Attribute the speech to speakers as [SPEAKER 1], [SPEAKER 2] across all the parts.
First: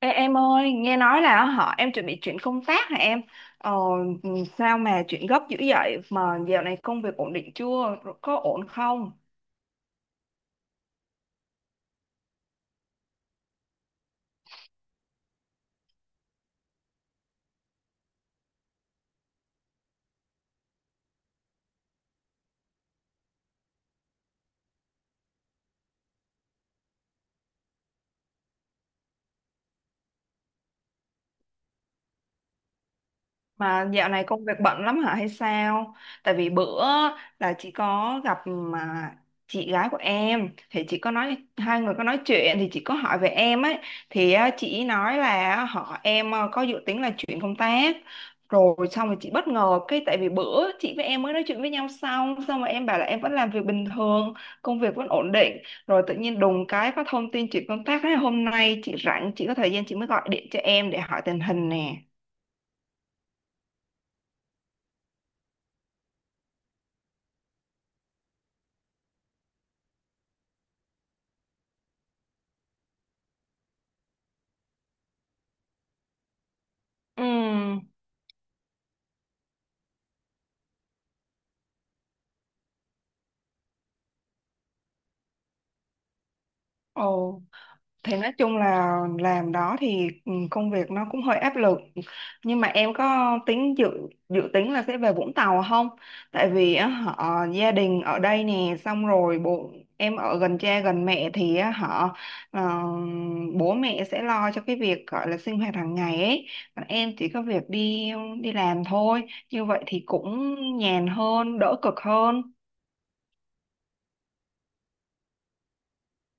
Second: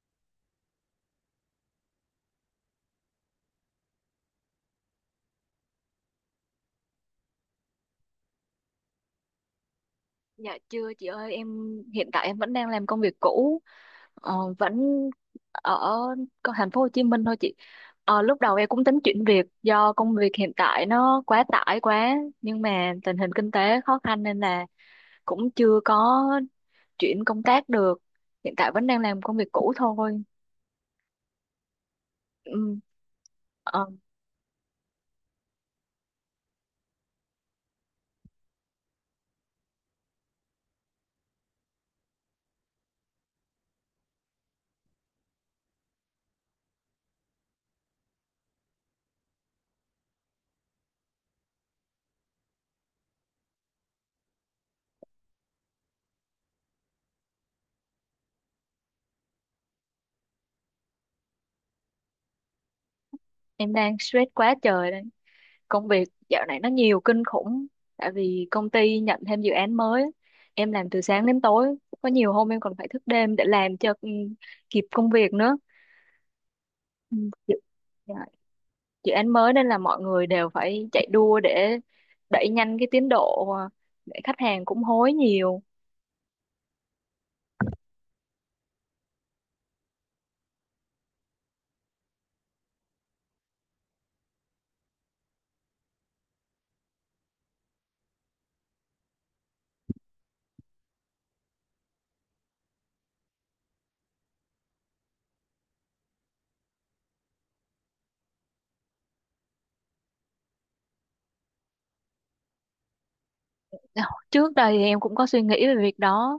[SPEAKER 1] Ê, em ơi, nghe nói là họ em chuẩn bị chuyển công tác hả em? Ờ, ừ, Sao mà chuyển gấp dữ vậy? Mà dạo này công việc ổn định chưa? Có ổn không?
[SPEAKER 2] Dạ chưa chị ơi, em hiện tại vẫn đang làm công việc cũ, vẫn ở thành phố Hồ Chí Minh thôi chị. Lúc đầu em cũng tính chuyển việc do công việc hiện tại nó quá tải quá, nhưng mà tình hình kinh tế khó khăn nên là cũng chưa có chuyển công tác được, hiện tại vẫn đang làm công việc cũ thôi. ừ, ờ,
[SPEAKER 1] Mà dạo này công việc bận lắm hả hay sao? Tại vì bữa là chị có gặp mà chị gái của em, thì chị có nói, hai người có nói chuyện, thì chị có hỏi về em ấy, thì á, chị nói là họ em có dự tính là chuyển công tác. Rồi xong rồi chị bất ngờ cái, tại vì bữa chị với em mới nói chuyện với nhau xong xong rồi em bảo là em vẫn làm việc bình thường, công việc vẫn ổn định, rồi tự nhiên đùng cái có thông tin chuyển công tác. Thế hôm nay chị rảnh, chị có thời gian, chị mới gọi điện cho em để hỏi tình hình nè.
[SPEAKER 2] em đang stress quá trời đây, công việc dạo này nó nhiều kinh khủng, tại vì công ty nhận thêm dự án mới, em làm từ sáng đến tối, có nhiều hôm em còn phải thức đêm để làm cho kịp công việc nữa. Ừ,
[SPEAKER 1] Ừ.
[SPEAKER 2] dự, dạ, dự án mới nên là mọi người đều phải chạy đua để đẩy nhanh cái tiến độ, để khách hàng cũng hối nhiều.
[SPEAKER 1] Ồ, thì nói chung là làm đó thì công việc nó cũng hơi áp lực. Nhưng mà em có tính dự dự tính là sẽ về Vũng Tàu không? Tại vì á, họ gia đình ở đây nè, xong rồi bố em ở gần cha gần mẹ thì á, họ ờ, bố mẹ sẽ lo cho cái việc gọi là sinh hoạt hàng ngày ấy. Còn em chỉ có việc đi đi làm thôi. Như vậy thì cũng nhàn hơn, đỡ cực hơn.
[SPEAKER 2] Ờ, trước đây thì em cũng có suy nghĩ về việc đó,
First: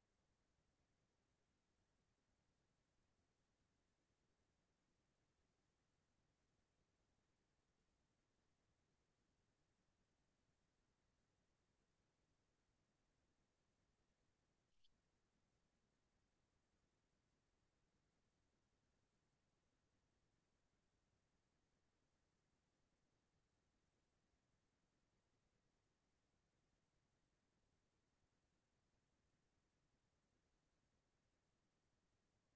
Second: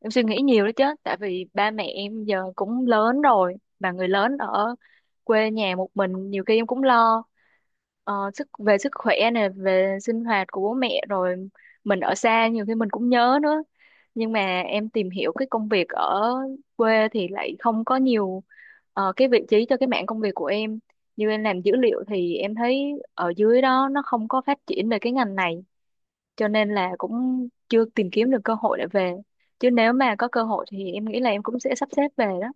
[SPEAKER 2] em suy nghĩ nhiều đó chứ, tại vì ba mẹ em giờ cũng lớn rồi mà người lớn ở quê nhà một mình, nhiều khi em cũng lo ờ, sức về sức khỏe này, về sinh hoạt của bố mẹ, rồi mình ở xa nhiều khi mình cũng nhớ nữa. Nhưng mà em tìm hiểu cái công việc ở quê thì lại không có nhiều cái vị trí cho cái mảng công việc của em, như em làm dữ liệu thì em thấy ở dưới đó nó không có phát triển về cái ngành này, cho nên là cũng chưa tìm kiếm được cơ hội để về. Chứ nếu mà có cơ hội thì em nghĩ là em cũng sẽ sắp xếp về đó.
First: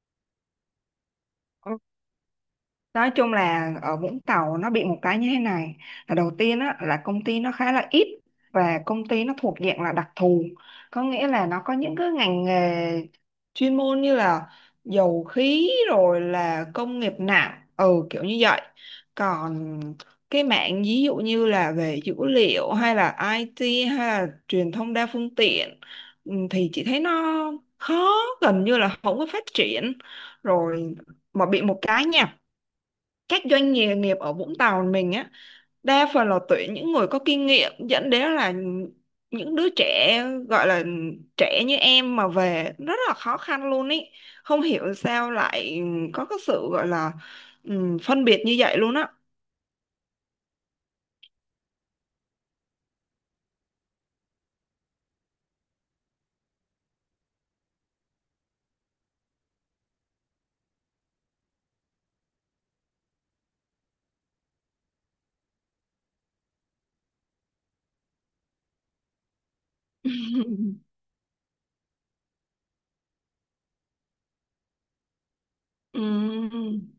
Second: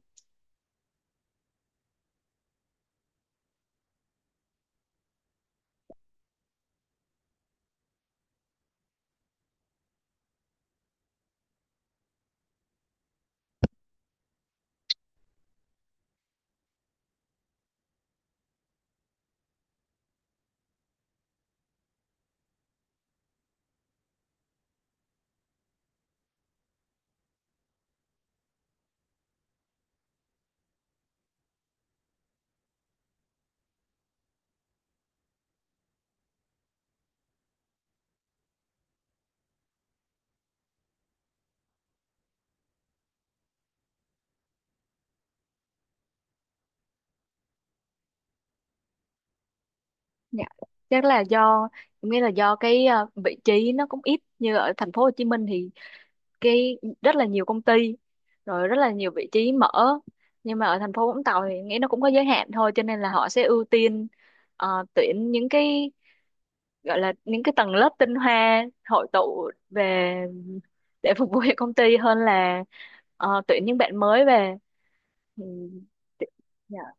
[SPEAKER 1] Nói chung là ở Vũng Tàu nó bị một cái như thế này, là đầu tiên á, là công ty nó khá là ít, và công ty nó thuộc dạng là đặc thù, có nghĩa là nó có những cái ngành nghề chuyên môn như là dầu khí, rồi là công nghiệp nặng, kiểu như vậy. Còn cái mạng ví dụ như là về dữ liệu, hay là IT, hay là truyền thông đa phương tiện, thì chị thấy nó khó, gần như là không có phát triển. Rồi mà bị một cái nha, các doanh nghề nghiệp ở Vũng Tàu mình á, đa phần là tuyển những người có kinh nghiệm, dẫn đến là những đứa trẻ, gọi là trẻ như em mà về rất là khó khăn luôn ý, không hiểu sao lại có cái sự gọi là phân biệt như vậy luôn á.
[SPEAKER 2] Dạ, chắc là do em nghĩ là do cái vị trí nó cũng ít. Như ở thành phố Hồ Chí Minh thì cái rất là nhiều công ty, rồi rất là nhiều vị trí mở, nhưng mà ở thành phố Vũng Tàu thì nghĩ nó cũng có giới hạn thôi, cho nên là họ sẽ ưu tiên tuyển những cái gọi là những cái tầng lớp tinh hoa hội tụ về để phục vụ cho công ty hơn là tuyển những bạn mới về. Ừ,
[SPEAKER 1] Ừm.
[SPEAKER 2] dạ,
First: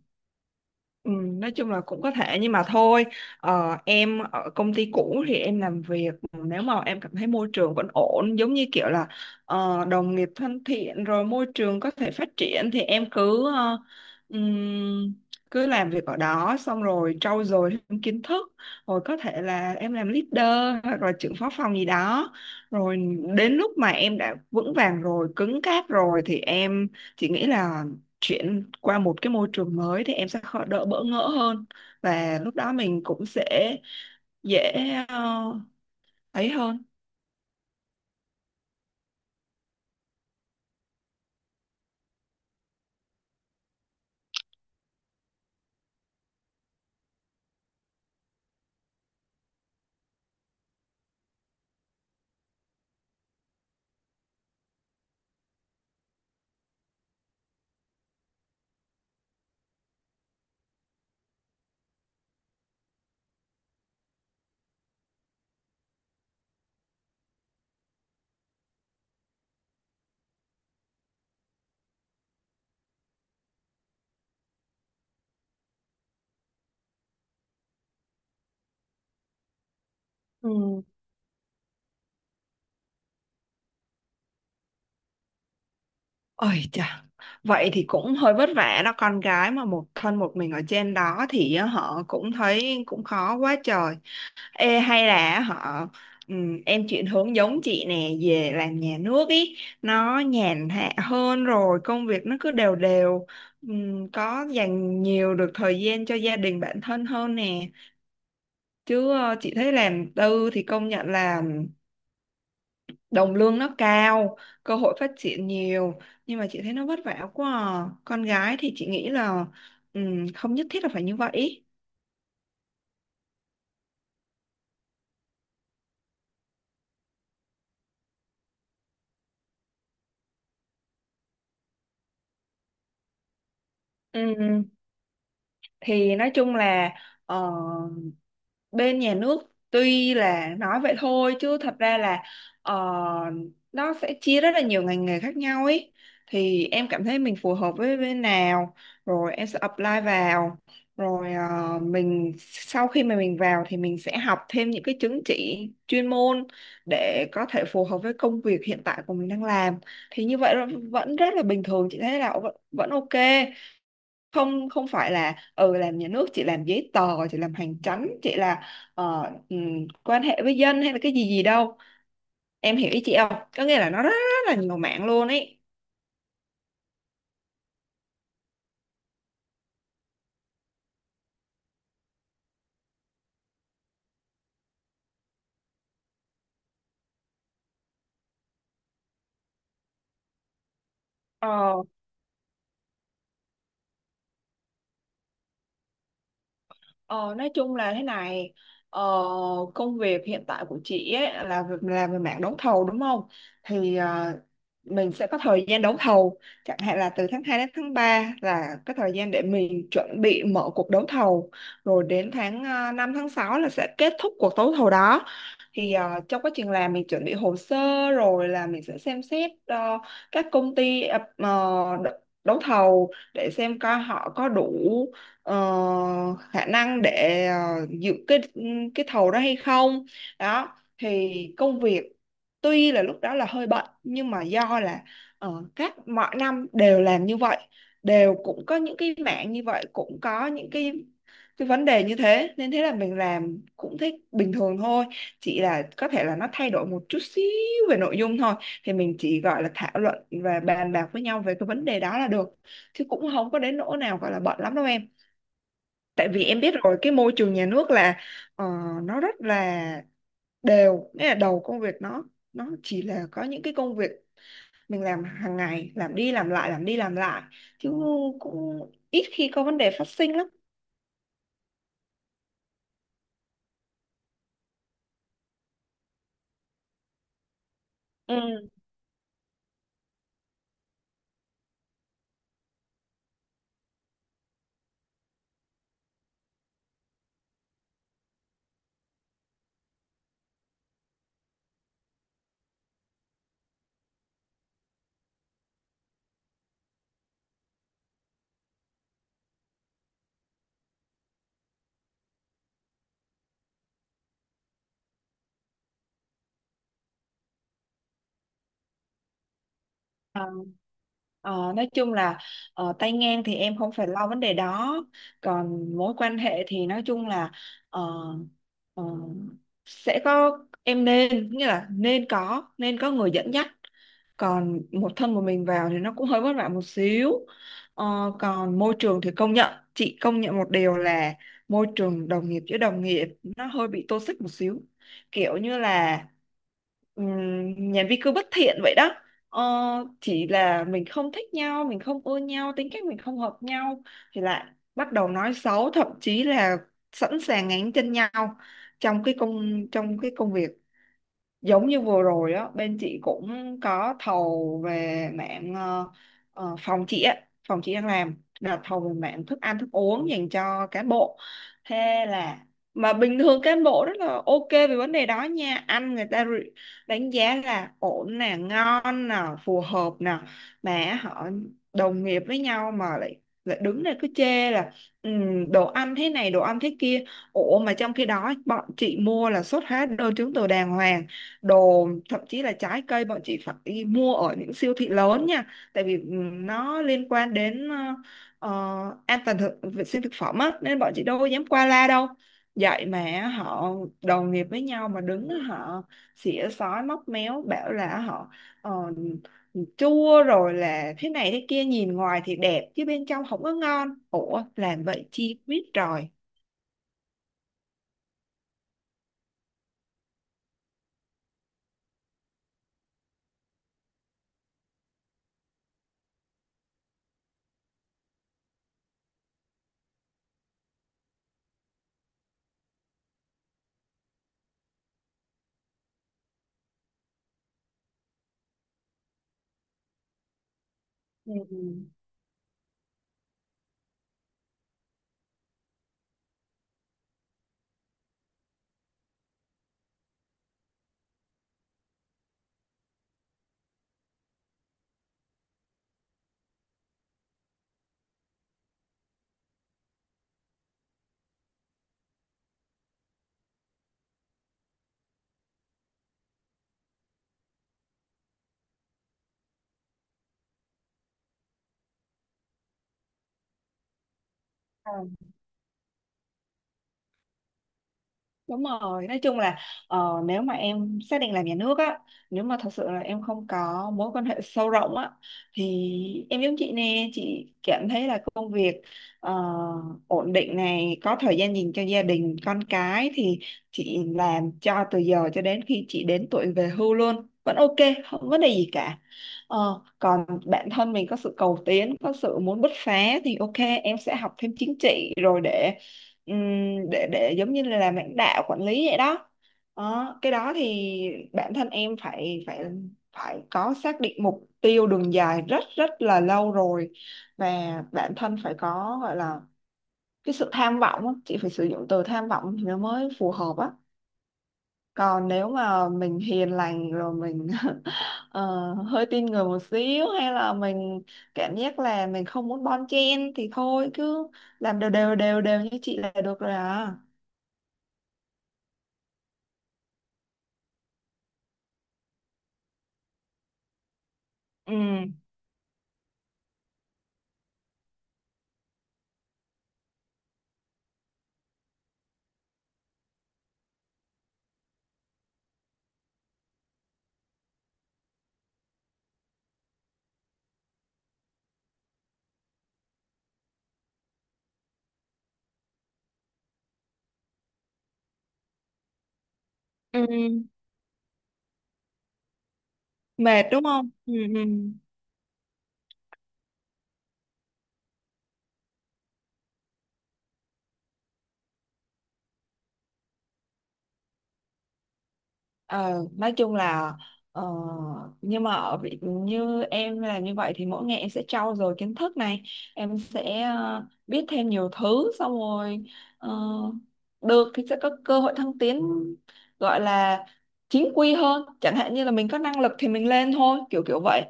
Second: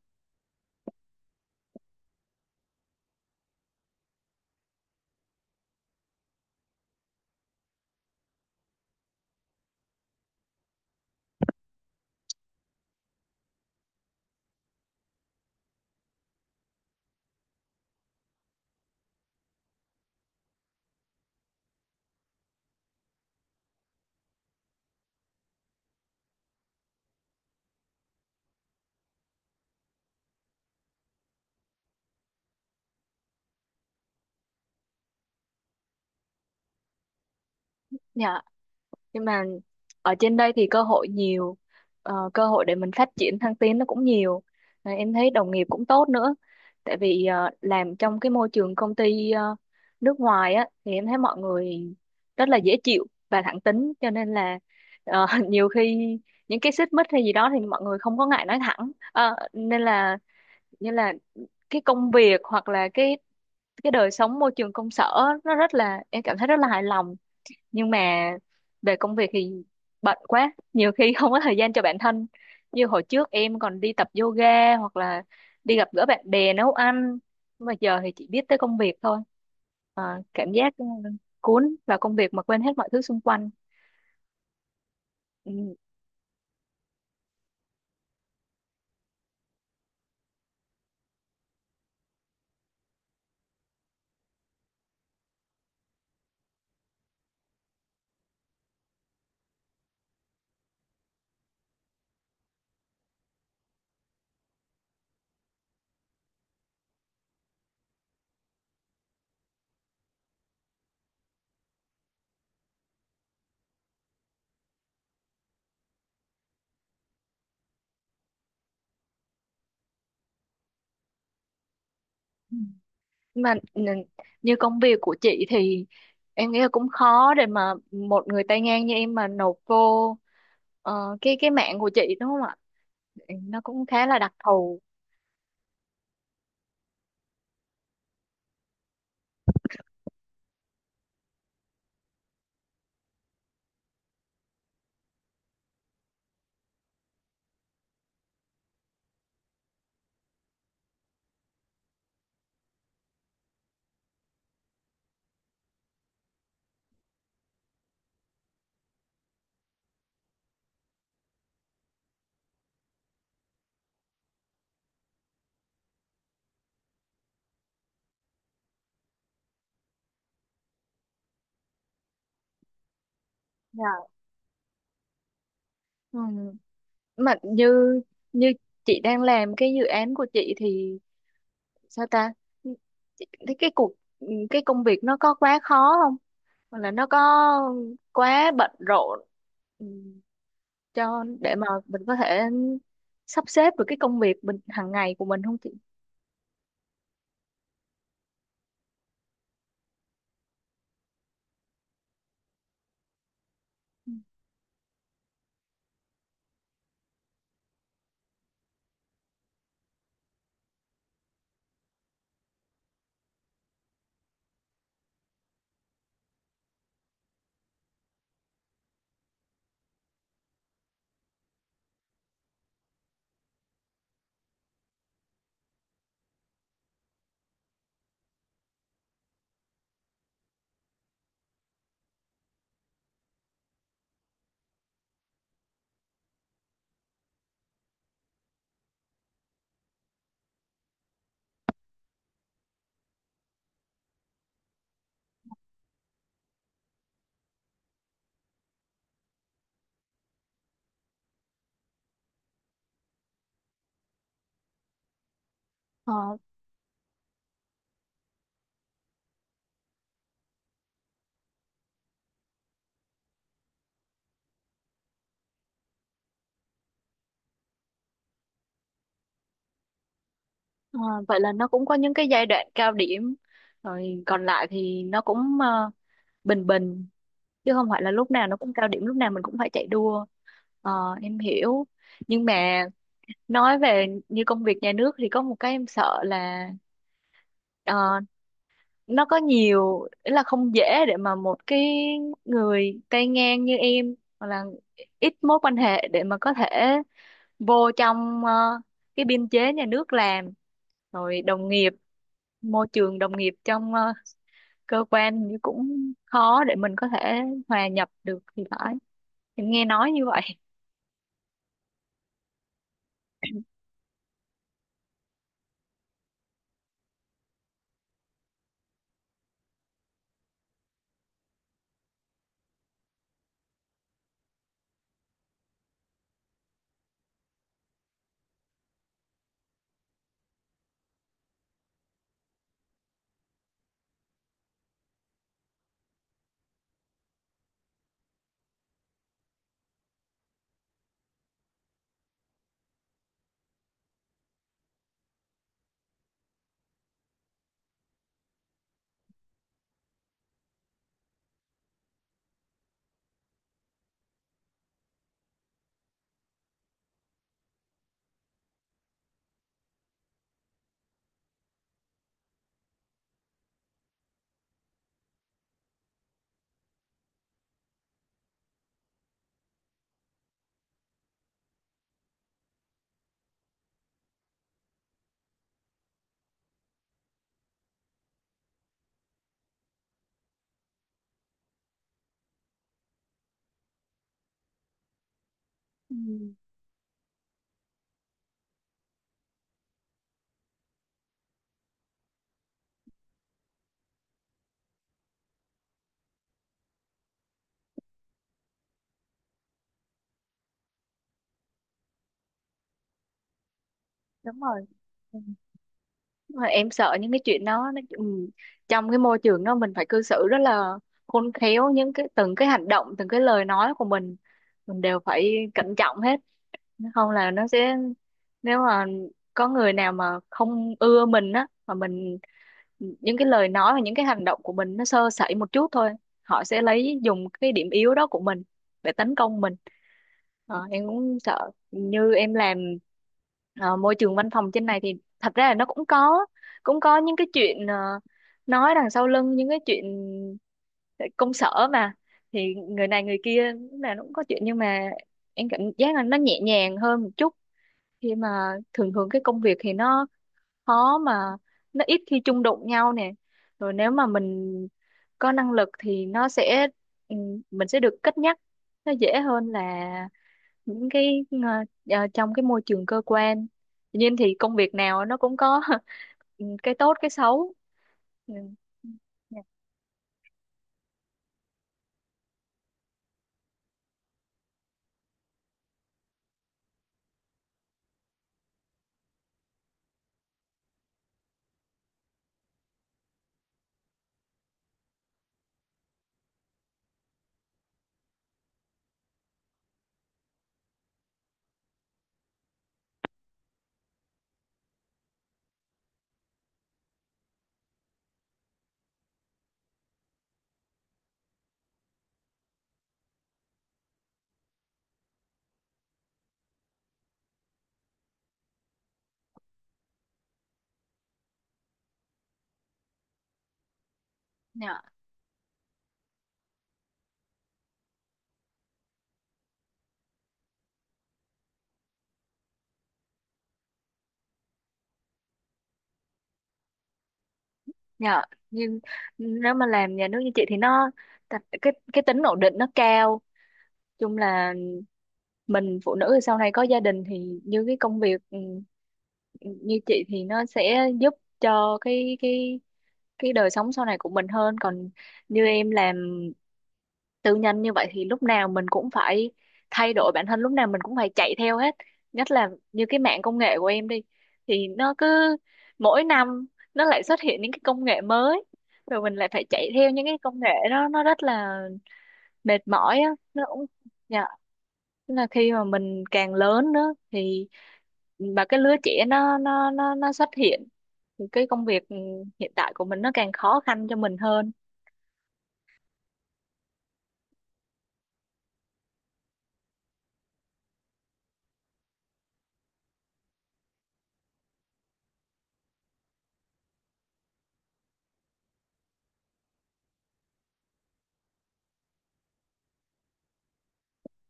[SPEAKER 1] Ừ, nói chung là cũng có thể, nhưng mà thôi, em ở công ty cũ thì em làm việc, nếu mà em cảm thấy môi trường vẫn ổn, giống như kiểu là đồng nghiệp thân thiện, rồi môi trường có thể phát triển, thì em cứ ừm, cứ làm việc ở đó, xong rồi trau dồi thêm kiến thức, rồi có thể là em làm leader hoặc là trưởng phó phòng gì đó. Rồi đến lúc mà em đã vững vàng rồi, cứng cáp rồi, thì em chỉ nghĩ là chuyển qua một cái môi trường mới thì em sẽ khó, đỡ bỡ ngỡ hơn, và lúc đó mình cũng sẽ dễ ờ, ấy hơn.
[SPEAKER 2] dạ, nhưng mà ở trên đây thì cơ hội nhiều, cơ hội để mình phát triển thăng tiến nó cũng nhiều. Và em thấy đồng nghiệp cũng tốt nữa, tại vì làm trong cái môi trường công ty nước ngoài á thì em thấy mọi người rất là dễ chịu và thẳng tính, cho nên là nhiều khi những cái xích mích hay gì đó thì mọi người không có ngại nói thẳng. Ờ, nên là như là cái công việc hoặc là cái đời sống môi trường công sở, nó rất là, em cảm thấy rất là hài lòng. Nhưng mà về công việc thì bận quá, nhiều khi không có thời gian cho bản thân, như hồi trước em còn đi tập yoga hoặc là đi gặp gỡ bạn bè, nấu ăn. Nhưng mà giờ thì chỉ biết tới công việc thôi. Ờ, cảm giác
[SPEAKER 1] Ừ.
[SPEAKER 2] cuốn vào công việc mà quên hết mọi thứ xung quanh. Ừ.
[SPEAKER 1] Ôi chà, vậy thì cũng hơi vất vả đó, con gái mà một thân một mình ở trên đó thì họ cũng thấy cũng khó quá trời. Ê, hay là họ em chuyển hướng giống chị nè, về làm nhà nước ý, nó nhàn hạ hơn, rồi công việc nó cứ đều đều. Có dành nhiều được thời gian cho gia đình, bản thân hơn nè. Chứ chị thấy làm tư thì công nhận là đồng lương nó cao, cơ hội phát triển nhiều, nhưng mà chị thấy nó vất vả quá à. Con gái thì chị nghĩ là không nhất thiết là phải như vậy.
[SPEAKER 2] Nhưng mà như công việc của chị thì em nghĩ là cũng khó để mà một người tay ngang như em mà nộp vô cái mạng của chị, đúng không ạ? Nó cũng khá là đặc
[SPEAKER 1] Ừm,
[SPEAKER 2] thù.
[SPEAKER 1] thì nói chung là bên nhà nước, tuy là nói vậy thôi, chứ thật ra là ờ, nó sẽ chia rất là nhiều ngành nghề khác nhau ấy. Thì em cảm thấy mình phù hợp với bên nào, rồi em sẽ apply vào. Rồi mình sau khi mà mình vào thì mình sẽ học thêm những cái chứng chỉ chuyên môn, để có thể phù hợp với công việc hiện tại của mình đang làm. Thì như vậy là vẫn rất là bình thường, chị thấy là vẫn vẫn ok. Không không phải là làm nhà nước chị làm giấy tờ, chị làm hành chánh, chị là ờ, quan hệ với dân hay là cái gì gì đâu. Em hiểu ý chị không, có nghĩa là nó
[SPEAKER 2] Dạ.
[SPEAKER 1] rất, rất là nhiều mạng luôn ấy.
[SPEAKER 2] Ừ. Mà như như chị đang làm cái dự án của chị thì sao ta? Thế cái công việc nó có quá khó không, hoặc là nó có quá bận rộn ừ, cho để mà
[SPEAKER 1] ờ,
[SPEAKER 2] mình có thể sắp xếp được cái công việc mình hàng ngày của mình không chị?
[SPEAKER 1] ờ, nói chung là thế này, ờ, công việc hiện tại của chị ấy là làm về mảng đấu thầu đúng không. Thì mình sẽ có thời gian đấu thầu, chẳng hạn là từ tháng 2 đến tháng 3 là cái thời gian để mình chuẩn bị mở cuộc đấu thầu. Rồi đến tháng năm, tháng 6 là sẽ kết thúc cuộc đấu thầu đó. Thì trong quá trình làm mình chuẩn bị hồ sơ, rồi là mình sẽ xem xét các công ty đ- đấu thầu, để xem coi họ có đủ ờ, khả năng để dự cái thầu đó hay không. Đó, thì công việc tuy là lúc đó là hơi bận, nhưng mà do là các mọi năm đều làm như vậy, đều cũng có những cái mảng như vậy, cũng có những cái vấn đề như thế, nên thế là mình làm cũng thích, bình thường thôi. Chỉ là có thể là nó thay đổi một chút xíu về nội dung thôi, thì mình chỉ gọi là thảo luận và bàn bạc với nhau về cái vấn đề đó là được, chứ cũng không có đến nỗi nào gọi là bận lắm đâu em. Tại
[SPEAKER 2] Ờ,
[SPEAKER 1] vì em biết rồi, cái môi trường nhà nước là ờ, nó rất là đều, nghĩa là đầu công việc nó chỉ là có những cái công việc mình làm hàng ngày, làm đi làm lại, làm đi làm lại, chứ cũng ít khi có vấn đề phát sinh lắm.
[SPEAKER 2] ờ, Vậy là nó cũng có những cái giai đoạn cao điểm, rồi còn lại thì nó cũng bình bình, chứ không phải là lúc
[SPEAKER 1] Ừ.
[SPEAKER 2] nào nó cũng cao điểm, lúc nào mình cũng phải chạy đua. Ờ, em hiểu. Nhưng mà nói về như công việc nhà nước thì có một cái em sợ là ờ, nó có nhiều ý là không dễ để mà một cái người tay ngang như em hoặc là ít mối quan hệ để mà có thể vô trong cái biên chế nhà nước làm. Rồi đồng nghiệp, môi trường đồng nghiệp trong cơ quan thì cũng khó để mình có thể hòa nhập được thì phải, em nghe nói như vậy.
[SPEAKER 1] Ờ, nói chung là tay ngang thì em không phải lo vấn đề đó. Còn mối quan hệ thì nói chung là ờ, ờ, sẽ có, em nên, nghĩa là nên có người dẫn dắt. Còn một thân một mình vào thì nó cũng hơi vất vả một xíu. Còn môi trường thì công nhận, chị công nhận một điều là môi trường đồng nghiệp với đồng nghiệp nó hơi bị toxic một xíu, kiểu như là nhà vi cứ bất thiện vậy đó. Ờ, chỉ là mình không thích nhau, mình không ưa nhau, tính cách mình không hợp nhau, thì lại bắt đầu nói xấu, thậm chí là sẵn sàng ngáng chân nhau trong cái công việc. Giống như vừa rồi á, bên chị cũng có thầu về mạng phòng chị á, phòng chị đang làm là thầu về mạng thức ăn, thức uống dành cho cán bộ. Thế là, mà bình thường cán bộ rất là ok về vấn đề đó nha, ăn người ta đánh giá là ổn nè, ngon nè, phù hợp nè. Mà họ đồng nghiệp với nhau mà lại lại đứng đây cứ chê là "Ừ, đồ ăn thế này, đồ ăn thế kia." Ủa, mà trong khi đó bọn chị mua là xuất hóa đơn chứng từ đàng hoàng, đồ thậm chí là trái cây bọn chị phải đi mua ở những siêu thị lớn nha, tại vì
[SPEAKER 2] Ừ,
[SPEAKER 1] nó liên quan đến an toàn thực, vệ sinh thực phẩm á, nên bọn chị đâu có dám qua la đâu. Vậy mà họ đồng nghiệp với nhau mà đứng họ xỉa xói móc méo bảo là họ ờ, chua rồi, là thế này thế kia, nhìn ngoài thì đẹp chứ bên trong không có ngon.
[SPEAKER 2] đúng
[SPEAKER 1] Ủa
[SPEAKER 2] rồi.
[SPEAKER 1] làm vậy chi, biết rồi.
[SPEAKER 2] Mà em sợ những cái chuyện đó nó trong cái môi trường đó mình phải cư xử rất là khôn khéo, những cái từng cái hành động, từng cái lời nói của mình đều phải cẩn trọng hết. Không là nó sẽ, nếu mà có người nào mà không ưa mình á, mà mình những cái lời nói và những cái hành động của mình nó sơ sẩy một chút thôi, họ sẽ lấy dùng cái điểm yếu đó của mình để tấn công mình. Ờ, em cũng sợ. Như em làm ờ, môi trường văn phòng trên này thì thật ra là nó cũng có, cũng có những cái chuyện nói đằng sau lưng, những cái chuyện ờ, công sở mà, thì người này người kia lúc nào nó cũng có chuyện. Nhưng mà em cảm giác là nó nhẹ nhàng hơn một chút, khi mà thường thường cái công việc thì nó khó mà, nó ít khi chung đụng nhau nè. Rồi nếu mà mình có năng lực thì nó sẽ ừ, mình sẽ được cất nhắc, nó dễ hơn là những cái trong cái môi trường cơ quan. Tuy nhiên thì công việc nào
[SPEAKER 1] Ừ.
[SPEAKER 2] nó cũng có cái tốt cái xấu. Ừ.
[SPEAKER 1] Đúng rồi, nói chung
[SPEAKER 2] Dạ,
[SPEAKER 1] là nếu mà em xác định làm nhà nước á, nếu mà thật sự là em không có mối quan hệ sâu rộng á, thì em giống chị nè, chị cảm thấy là công việc ờ, ổn định này, có thời gian dành cho gia đình, con cái, thì chị làm cho từ giờ cho đến khi chị đến tuổi về hưu luôn, vẫn ok, không có vấn đề gì cả. Còn bản thân mình có sự cầu tiến, có sự muốn bứt phá thì ok, em sẽ học thêm chính trị rồi để Ừm, để giống như là làm lãnh đạo, quản lý vậy đó. Đó, cái đó thì bản thân em phải phải phải có xác định mục tiêu đường dài rất rất là lâu rồi, và bản thân phải có gọi là cái sự tham vọng á. Chị phải sử dụng từ tham vọng thì nó mới phù hợp á.
[SPEAKER 2] dạ,
[SPEAKER 1] Còn nếu mà mình hiền lành rồi mình hơi tin người một xíu, hay là mình cảm giác là mình không muốn bon chen, thì thôi cứ làm đều đều đều đều như chị là được rồi à.
[SPEAKER 2] dạ, nhưng nếu mà làm nhà nước như chị thì nó cái tính ổn định nó cao, chung là
[SPEAKER 1] Ừ,
[SPEAKER 2] mình phụ nữ thì sau này có gia đình thì như cái công việc như chị thì nó sẽ giúp cho cái đời sống sau này của mình hơn. Còn như em làm tư nhân như vậy thì lúc nào mình cũng phải thay đổi bản thân, lúc nào mình cũng phải chạy theo hết, nhất là như cái mạng công nghệ của em đi thì nó cứ mỗi năm nó lại xuất hiện những cái công nghệ mới, rồi mình lại phải chạy theo những cái công
[SPEAKER 1] ừ,
[SPEAKER 2] nghệ đó, nó rất là mệt mỏi á, nó
[SPEAKER 1] mệt đúng
[SPEAKER 2] cũng,
[SPEAKER 1] không? Ừ,
[SPEAKER 2] dạ.
[SPEAKER 1] ừ.
[SPEAKER 2] Tức là khi mà mình càng lớn nữa thì mà cái lứa trẻ nó xuất hiện thì cái công việc hiện tại của mình nó càng khó khăn cho mình hơn.
[SPEAKER 1] Ờ, nói chung là ờ, nhưng mà ở vị như em là như vậy thì mỗi ngày em sẽ trau dồi kiến thức này, em sẽ biết thêm nhiều thứ, xong rồi ờ, được thì sẽ có cơ hội thăng tiến, gọi là chính quy hơn, chẳng hạn như là mình có năng lực thì mình lên thôi, kiểu kiểu vậy.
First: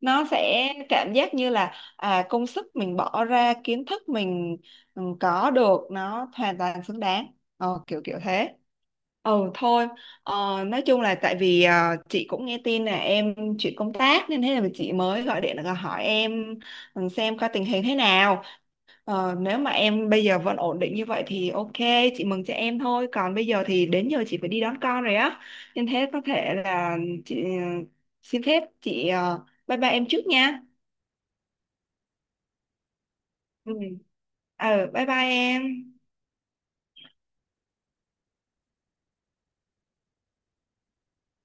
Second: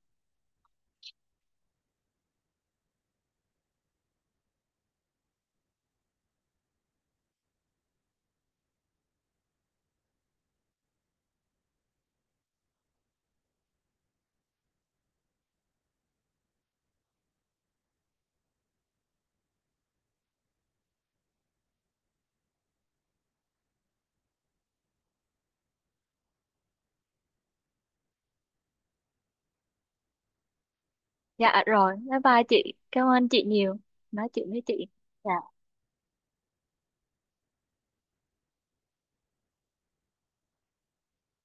[SPEAKER 1] Nó sẽ cảm giác như là à, công sức mình bỏ ra, kiến thức mình có được, nó hoàn toàn xứng đáng, kiểu kiểu thế. Ừ, thôi. Nói chung là tại vì chị cũng nghe tin là em chuyển công tác nên thế là chị mới gọi điện là hỏi em, xem coi tình hình thế nào. Nếu mà em bây giờ vẫn ổn định như vậy thì ok, chị mừng cho em thôi. Còn bây giờ thì đến giờ chị phải đi đón con rồi á. Nên thế có thể là chị xin phép, chị bye bye em trước nha.
[SPEAKER 2] Dạ rồi, bye bye chị. Cảm ơn chị
[SPEAKER 1] Ừ.
[SPEAKER 2] nhiều. Nói chuyện với chị.
[SPEAKER 1] Bye bye
[SPEAKER 2] Dạ.
[SPEAKER 1] em.